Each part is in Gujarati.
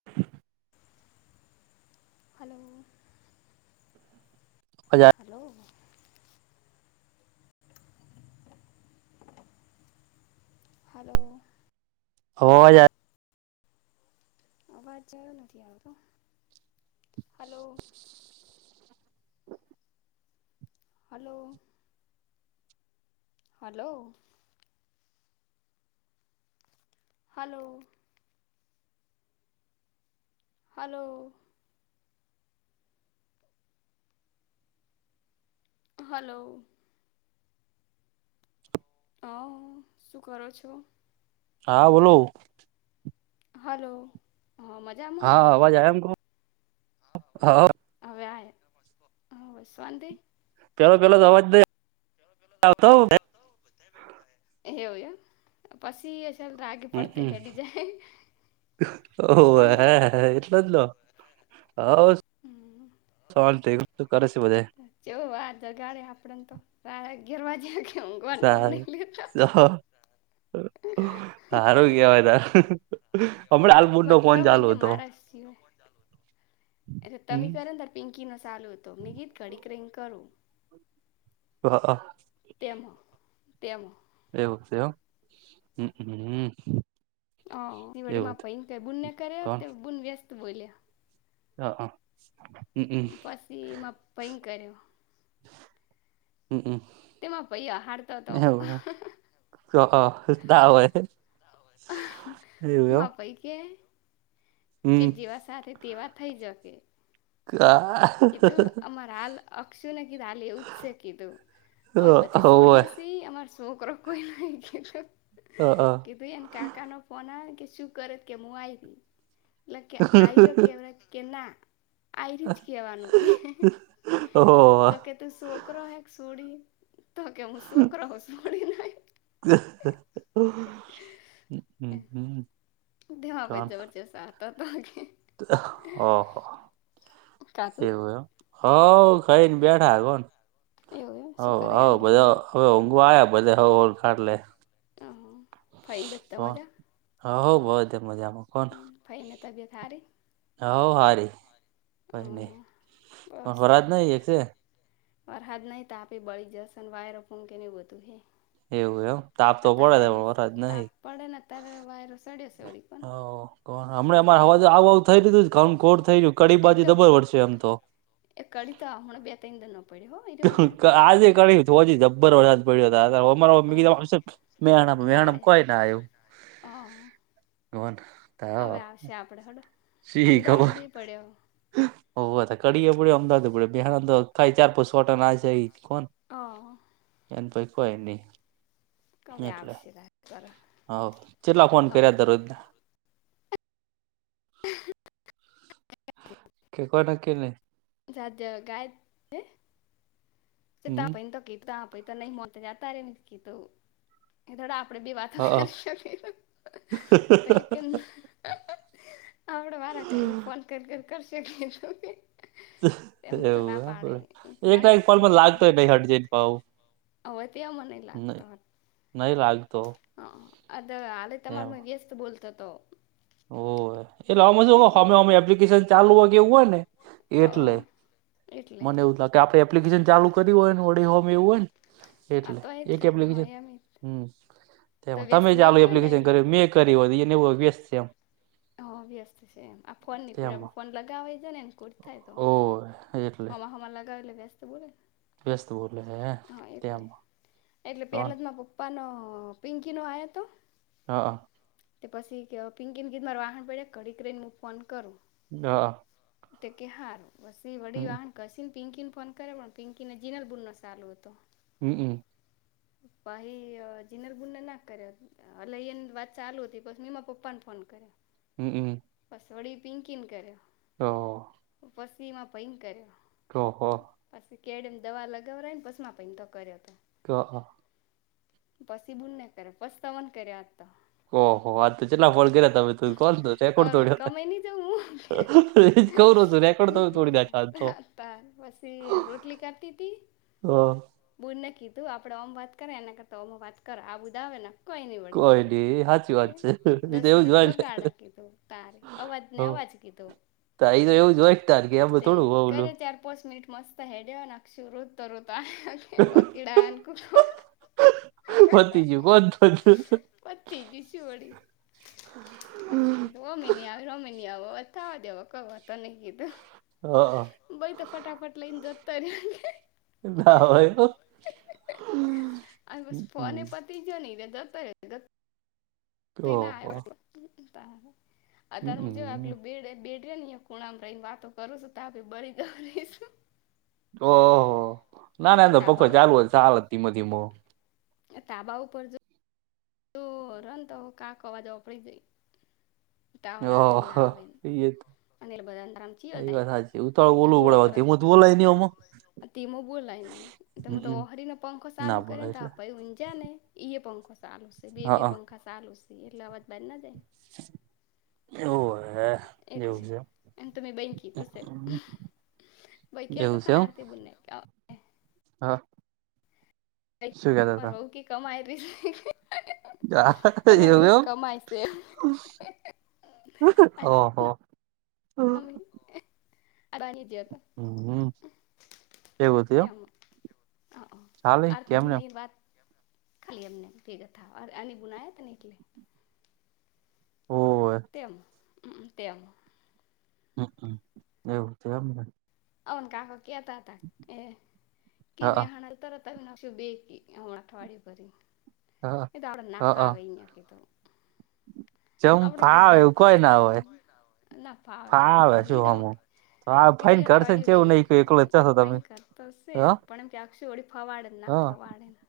[inaudible] હલો. હજ [unintelligible] હલો. હલો. હોવા જ અવાજ જો નથી આવતો, hello. [inaudible] Hello. Hello. Hello. Hello. Hello. હ શું કરો છો? હા બોલો. હલો હા મજા હા આવાજ આમ તોહ હ હવે્યા હ વશવાંતે પેલો પેલો અવાજ ન આવતો [unintelligible] એવું એમ. પછી ચલ રાગે પડતે હમ હેડી જાય. શોંતિ હ એટલો જ લો હ હમ શ કરે છે બધે. જો આ જગાડે આપડને તો સાડા અગિયાર વાગે ઊંઘવાન નોમ નહી લેતા. તો સારું કેવાય તાન. [unintelligible] બધા સુઇ ગયા મારા સિવાય. તમે હમ કરો ને ત્યા પિંકી ન ચાલુ હતો. મીહીત ઘડીક રઈ ન કરું. હઅ હ તેમાં તેમાં એવું થયું એમ. હહહ હ દિવાળી માં ભઈને ઘેર બુનને કર્યા તે બૂન વ્યસ્ત બોલ્યા હ હા પછી માર ભઈ ન કર્યો. હમ હમ તે માર ભાઈ આહાર તો તો હક. ના હોય. માર ભાઈ કે કે જેવા સાથે તેવા થઇ જકે કા કીધું અમારે હાલ અક્ષુને કીધું હાલ એવું જ છે કીધું ઓય બધી સોડયો સી. અમાર છોકરો કોઈ નહીં કીધું. હ હ એતો એન કાકા નો ફોન આવે કે શું કરે? કે હું આ રહી. એટલે કે આઈરો કેવાય. તો કે ના આઈ કેવાનુ કે તો કે તું છોકરો હે કે સોડી. તો કે હું છોકરો હું સોડી નઈ હ હ હમ દવા [unintelligible] જબરજસ્ત આતો તો ઓહ, કાકુ એવું એમ. હઉ. ખઈ ને બેઠા જુઓન એવું એમ હ શું કરે હ અનિલ બધા ભાઈ હવે ઊંઘવા આવ્યા. બધા હઉ હઉ ના ખાટલે. હ, ફઇ ને બધા મજા? હઉ, બધા મજામાં હોન. ફાઈને તબિયત સારી હઉ હારી. ફઈની અહ પણ [unintelligible] એક છે વરહાદ નહી. તાપે બળી જસે ને વાયરો ફૂંકે ન બધું હે એવું એમ તાપ તો અત્યારે પડે છે પણ વાયરસ વરસાદ નહી તાપ પડેને અત્યારે વાયરો સડ્યો છે ઓડી પણ કો હમણા અમાર અવાજ આવ આવું થઈ રહયું. કામકોર થઈ ગયું કડી એ બાજુ તો જબર વરશે એમ તો એમ તો એ કડી તો હમણાં બે ત્રણ દન પડ્યો હો એ આજે વરસાદ કડી જબ્બર વરસાદ પડ્યો હતો અ [unintelligible] મે કીધું આવશે મેહોણામા. હા ના મેહોણામા કોય ના આયુ. આવ્યો હવે આવશે આપડે હેડો શી ખબર. હવ તે કડી અમદાવાદમાં પડયો. મેહોણામા તો ખાલી ચાર પાંચ છાંટા નાખ્યા ઈ જ કો હ એન પૈ કોઈની કમે આવશ્ય વાત કર હઉ, ચેટલા ફોન કર્યા દરરોજના. અ હ. કેકવાના કે નઈ? જાતેવા ગાય ને. તે તા હમ ભઈન તો ગીતા પહી તો નહીં મોન જાતારે એમ જ કીધું. એ થોડા આપડે બી વાતો હ કરી શકીએ તો ઈ કેમ આપડે વારા કરીએ ફોન કર કરશે કે એમ તો ના એવું પાડે આપડે ઈ એક મા ના નઈ એક કોલમાં કરવું. લાગતો નહી હટજે અવ તે મનેલા. નઈ લાગતો. હ અત આલે તમાર એમ મ વ્યસ્ત બોલતો તો. ઓવે એટલે આમાં શું એટલે હામે હામે એપ્લિકેશન ચાલુ હોય કે એવું હોય ને અ એટલે એટલે. મને એવું લાગે આપણે એપ્લિકેશન ચાલુ કર્યું હોય ને વડી હોમે એવું હોય ન. અ આ એટલે તો એ જ એક થાય હા એપ્લિકેશન એમ તો હમ્મ વ્યસ્ત તમે ચાલુ બોલતો હોય ને એપ્લિકેશન ડાયરેક્ટ કર્યું મેં કર્યુ હો ઈને ઓ વ્યસ્ત છે એમ. હ વ્યસ્ત છે એમ આ ફોન નીકોડે તેમાં આપડે ફોન લગાવાઈ જોયને એન કુટ થાય તો. હ એ હમાર લગાવેલ લગાવેસ તો બોલે. વ્યસ્ત બોલે હે હા ત્યાં કોન? પન પિંકીનો આયો તો? હ. તે પસી કેવ પિંકીને કીધ માર વાહણ પડ્યા ઘડીક રહીને મુ ફોન કરું. હ. તે કે હારુ પસી વડી હમ વાહણ ઘસીને પિંકીને ફોન કર્યો પણ પિંકીને જીનલ બૂનનો સાલુ હતો. હમ્મ અ પહી અ જીનર બુનને ના કર્યો અલ ઈન વાત ચાલુ હતી પછી મેં પપ્પાન ફોન કર્યો. હમ્મ અ પસ વડી પિંકીન કર્યો. હવ. પછી માર ભય્ન કર્યો. ઓહો. પસી કેળેમ દવા લગાવરાઈન પસમાં ભઈ ન તો કર્યો તો. ક્યો હ. પસી બુંનને કર્યો પસ તમને કર્યો આજ તો. ઓહો વાત ચ ચેટલા ફળ કર્યા તમે કો રેકોર્ડ ચેકો્ડ હવારમાં તોડ્યો કમાઈ ની જઉં હ એજ કઉન હું ને. પા પા પા પસી રોટલી કરતી તી. હ. બુને કીધું આપડે ઓમ વાત કરાય એના કરતાં ઓમ વાત કરો આવવું હોય તો આવેન વળી કોઈની વળી કોઈ કીધું. નઈ સાચી એ વાત છે એ તો દસ એવું જ મિનિટ હોય ને બગાડ હ કીધું તારી અવાજને અવાજ કીધું. તો એવું જ હોય તાર કે એમાં તે થોડું હોલું કરે ચાર પોસ મિનિટ મસ્ત. તો હેડયોને અક્ષુ રોતો રોતાં વકિડા નકુ પતી ગયું [unintelligible] પતી ગયું શું વળી. પછી કીધું ઓમે ની આવે ઓમેય ની આવ થાવા દેવો કો વાંધો નહીં કીધું. હ અ. બઈ તો ફટાફટ લઈને જતો રયો કે. ના હોય હો. અને પસી ફોને હમ પતી જ્યો ને ઈવે જતો રે. તી ના ઓહો અતાર મુ જે હમ આપલું બેડ બેડ હેન યો ખૂણામ રહીને વાતો કરું છું તાર બળી ગ રહીશું. ઓહ હો હો ના અને ના તો એ ચો પખો તાબા ચાલુ હોય તો હાલે ધીમો ધીમો. એ તાબા ઉપર જો ઓ રન તો કાક અવાજ ઓપડી જઈ ટાવર આવેન ના આવે. યેક એટલે બધાં ન આમ ચીયો જાઈ ઉતાળું આમ બોલવું ગોળ પડે હવે કરત. ધીમું તો બોલાય નહી આમાં તેમાં બોલાય ને તમે તો હમ ઓહરીનો પંખો સાલુ ના કરેને બોલાય તો એટલે આપ ઊંજાને ઈએ પંખો સાલુ શે, બે- બે હા પંખા સાલુ શે એટલે અવાજ બાર ના જાય. એવું હે એવું એટલે છે એમ તો બયન કીધું શે. એમ. ભઈ એવું કહેતા તા છે ને એમ આરતીબુનને. હા શું કેતા અઈ રઉ કે કમાય રી હતા અમાર એવું વહુ એવું કમાય શે. ઓહો. અબાની હમ્મ હમ્મ, કેવું થયું? હ અ કેમને આરતીબુનની ઈ વાત ખાલી એમને કયરાથા આની બુન આયા તાન એટલે. હોવે. તેમ અમ તેમ. હમ્મ એવું થયું એમને? અન કાકો કેતાતા એ હ કી મેહોણાંમ તરત તલ ના શું બેકી એમાં અઠવાડિયું કર્યું હ એતો આપણે ના હ ફાવે ઈયા કીધું. જેમ આપડે કીધું ફાવે ના એવું કોઈ ફાવે હોય ના ફાવે કીધું શું હમું ઈનોતો તો આ કે બે ફાઈન કરશે ને અઠવાડિયું કેવું નહી એકલો જ રહીને જશો તમે ફાઈન કરતો હશે હ પણ એમ ક્યાં સોડી ફવાડે હ ના ફવાડેના.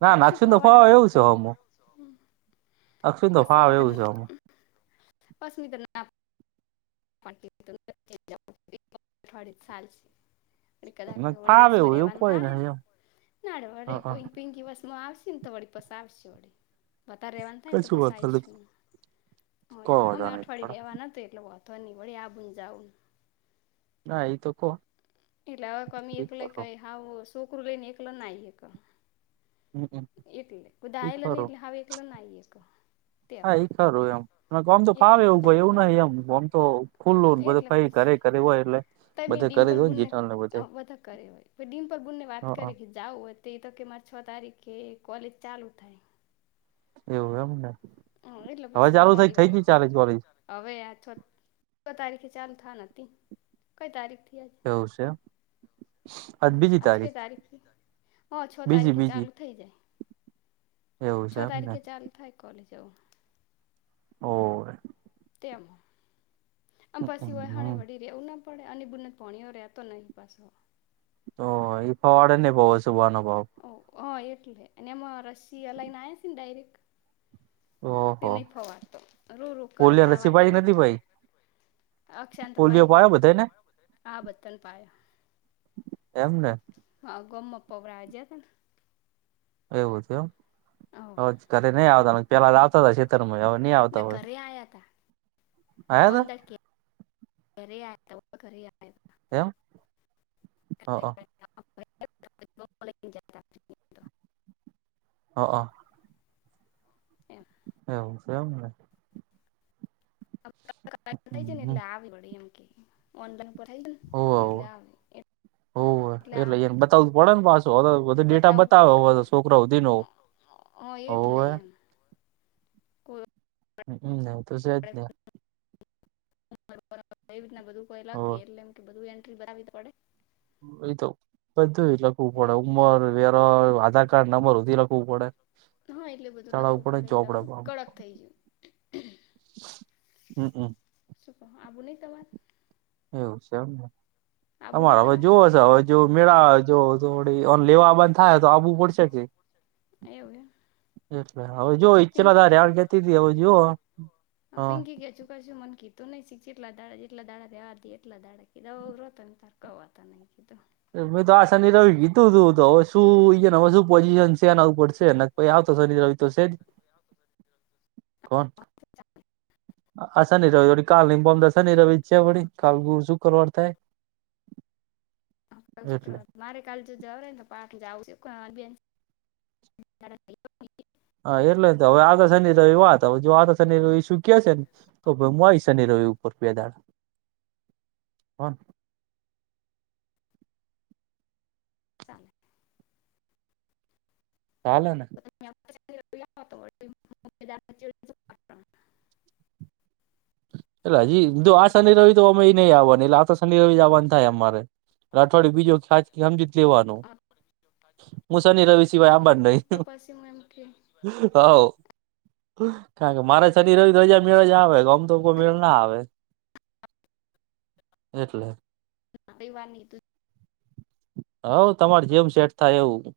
ના ના અક્ષુ અક્ષુન તો ફવાડેને ફાવે ના એવું છે હમુ ફવાડ હમ્મ. અક્ષુન તો ફાવે એવું છે હો. પસનીતો ના પણ કીધું [inaudible] એક અઠવાડીયું સાલશે. કદાચ ફાવે મોડીવાસમાં એવું એવું રેવાનું કોઈ થાયે. નહિ એમ નારે હ વળી પીંકી બસમાં આવશે ન તો વળી પસ આવશે વળી. વધારે રેવાનું થાય નેતો કશું પસી વાંધો નહી આઈશુ હોએ કો ઓમે વાંધો નહી અઠવાડિયુ રેવા નથી એટલું બ ધની વળી આપણું જાઉં. હા ઈ તો કો. એટલે અવે કો ઈ એકલ કરો કોઈ હાવ સોકરુ લઈને એકલો ના આઈ હકો. એટલે કોઈ દા ઈ આઈલા કરો નઈ એટલે હવે એકલા ના આઈ હકો. હા એ ખરું એમ એમ કોમ તો ફાવે એટલે એવું ભઈ એવું નહિં ઓમ તો ખુલ્લું બધું ભઈ ઘરે ઘરે હોય એટલે. તોય મેં બધે કરી દો ને ડિમ્પલબુનને જીટલ ને બધે અ બધાં કરે અવે ડિમ્પલબુનને વાત હ કરે કે જાઉં હોય તો એ તો કે મારે છ તારીખે કોલેજ ચાલુ થાય. એવું એમ ને. હ એટલે હવે પસી હું ચાલુ થઈ થઈ ગઈ મોડીવાળુ. ચાલે કોલેજ હવે આ છ છ તારીખે ચાલું થાન હતી, કંઈ તારીખ થઈ આજ? એવું શે એમ? હ આજ કઈ તારીખ થઈ? હ છ બીજી તારીખે બીજી ચાલુ થઈ જાય. એવું છ છે એમને તારીખે ચાલું થાય કોલેજ આવું. ઓહ! એમ અન પસી વહાણે હમ વળી કેવું ન પડે અને અની બુનને ભોણીયો રેતો નહીં પાસો. તો ઈફાવાડાને બોવ હશે અનુભવ. ઓહ એટલે અને એમાં રસીયા લઈને આયા હશેન ડાયરેક્ટ. તે ઓહો નહીં ફવાડતો રૂ રૂ કરે પોલિયો તાવ રસી આયો પાઈ હે. નથી ભાઈ અક્ષાંન તો પાઈ પોલિયો તી પાયો બધાને હા બધાને પાયા. એમને. હ ગોમમા પવરાયા જ્યાં તાન. એવું થયું હો એમ હવે ઘરે નહીં આવતાં પેલાં લાવતાં તા છેતરમાં હવે નહીં આવ ના ઘરે આયા તા. આયા પમતા ઘરે આયા થા હો ઘરે આયા. એેમ હ અ. [inaudible] જ્યાંતા. હ અ. એમ. એવું છે એમ ને. [inaudible] થઈ જયુને હમ એટલે આવે વળી એમ કે ઓનલાઈન પણ થઈ ગયું હોવે ન હોવે એટલે આવે. હોવે એટલે આવી એને બતાવું પડે ને પાછું હવે તો બધો ડેટા બતાવું પડ બતાવે હવે કરન. તો છોકરા હુધીનો અ એટલે હોવે એમ. કોઈ હમ્મ ને તો છે જ નહે. બરાબર એવી રીતના બધું કોઈ લખી હોવે એટલે એમ કે બધું એન્ટ્રી બતાવી પડે. એ તો બધુંય લ વું એમ પડે ઉંમર, વેરો, આધાર કાર્ડ નંબર હુધીય લખવું પડે. હા એટલે બધું ચડાવવું લખવું પડે એટલે ચોપડે બધું કડક થઈ ગયું. હમ્મ અમ. શું કો આવવું નય તમાર? એવું શે એમને? આબુ તમાર નહીં અરે હવે જોવો હશે હવે જો મેળા જો થોડી અન લેવા બંધ થાય તો આવવું પડશે કે. [unintelligible] એવું હે. એટલે હવે જોઓ ઈચ્છેલા તારે રેવાન કેતી તી હવે જોઓ હ. એ ચુ કોછો મન કી તો નહીં શીખ જેટલા દાડા જેટલા દાડા રેવાતી એટલા દાડા કીધા ઓર રતન તારકાવતા નઈ કીધું. મેં તો આ શનિ રવિ કીધું તું તો હવે શું ઈર રહ્યા ન શું પોઝિશન શેન આવું પડશે પહી આવતો શનિ રવિ તો છે જ. કોક. આ શનિ રવિ વળી કાલ નઈ ન પરમ દાળ શનિ રવિ છે જ કાલ ગુરુ શુક્રવાર થાય. હ કાલ એટલે શુક્રવાર. મારે કાલે જો જવારાને તો પાક જાઉ છે કોણ અણબી [inaudible] હા એટલે જ ને અવે આવતા શનિ રવિ વાત જો આવતો શનિ રવિ શું કે છે ઓ ભઈ મુ આઈસ શનિ રવિઉપર બે દાડ હો. ચાલે. ચાલેને? તમે આવતા શનિ રવિ આવોન તો [inaudible] એટલે હજી ઈક દો આ શનિ રવિ તો ઓમેય નહીં આવાની એટલે આવતા શનિ રવિ જ આવાન થાય અમારે. રાઠોડ ડુબી જવ થાત હમજી જ લેવાનું. હું શનિ રવિ સિવાય આવાન નહીં. બેન તો પછી હું એમ કે હા કારણ કે મારે શનિ રવિ રજા મેળે જ આવે ઓમ તો કોઈ મેળ ના આવે એટલે. રઈવારની તું હવ તમાર જેમ સેટ થાય એવું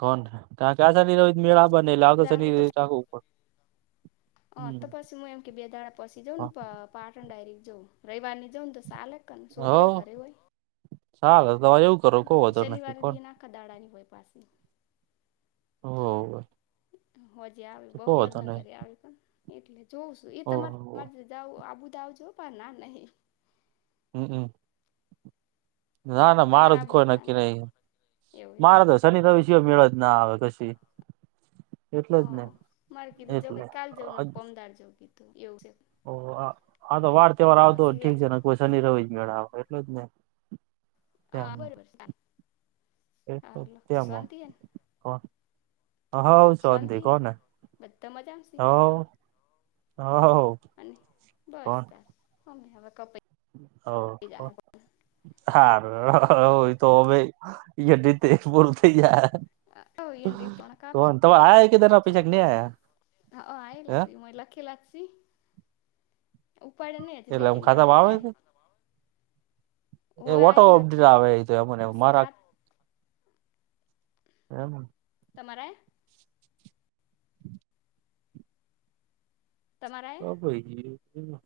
કોન તાર. કે આ શનિ રવિ મેળ આ બને એટલે આવતા જવાનું શનિ રવિ રાખવું પડે. હ હમ તો પછી હું એમ કે બેદાણા પછી જઉં પ પાટણ ડાયરીક જઉ રવિવાર ની જઉ ને તો સાલેક કર ને છોકરાએ હવ ઘરે હોય ચાલે તમારે એવું કરો કો વાંધો નહી શનિવારે કોણ દી એ આખા દાડાની હોય પાછી હો હોજી આવી બપોર ઘરી આવી પણ એટલે જોઉં છું એ તમારે ઓહો તમારે જાઉં આબુ જ હોય આવજો પણ ના નહી હમ્મ ના ના તમારે મારું જ આબુ કોઈ ના નક્કી નહીં નહિ એવું એમ મારે તો શનિ રવિ સિવાય સિવાય મેળ જ ના આવે પછી હ મારે કીધું જવાઈ કાલ જવું પમદાર જવું કીધું એવું છે. ઓ હા તો વાર એ તહેવાર તો આવતો પછી એમ ઠીક છે ને કોઈ શનિ રવિ જ મેળ આવે એટલે જ નહી હા બરાબર એટલે બીજી તેમ શાંતિ હે ને હવ શાંતિ શોંતિ કોને બધા મજામ શે હઓ અને બસ ચાર ઓમે હવે કપ હ હ હારુ હો હમ હોય તો ઈયન રીતે હવે પૂરું થઈ જાહે કોણ તમાર આયા એકેદાર ના પૈસા આયા કે નહીં આયા. હ અ આયલા હે સે મોએ લખેલા સી ઉપાડે નહી બે એટલે આમ ત્રણ દાડા ખાતામાં આવે થયા હી એક ઓટો અબ આવે તો એમન હશે મારા ખાત એમ તમાર આયા તમારા આયા અ [unintelligible] કી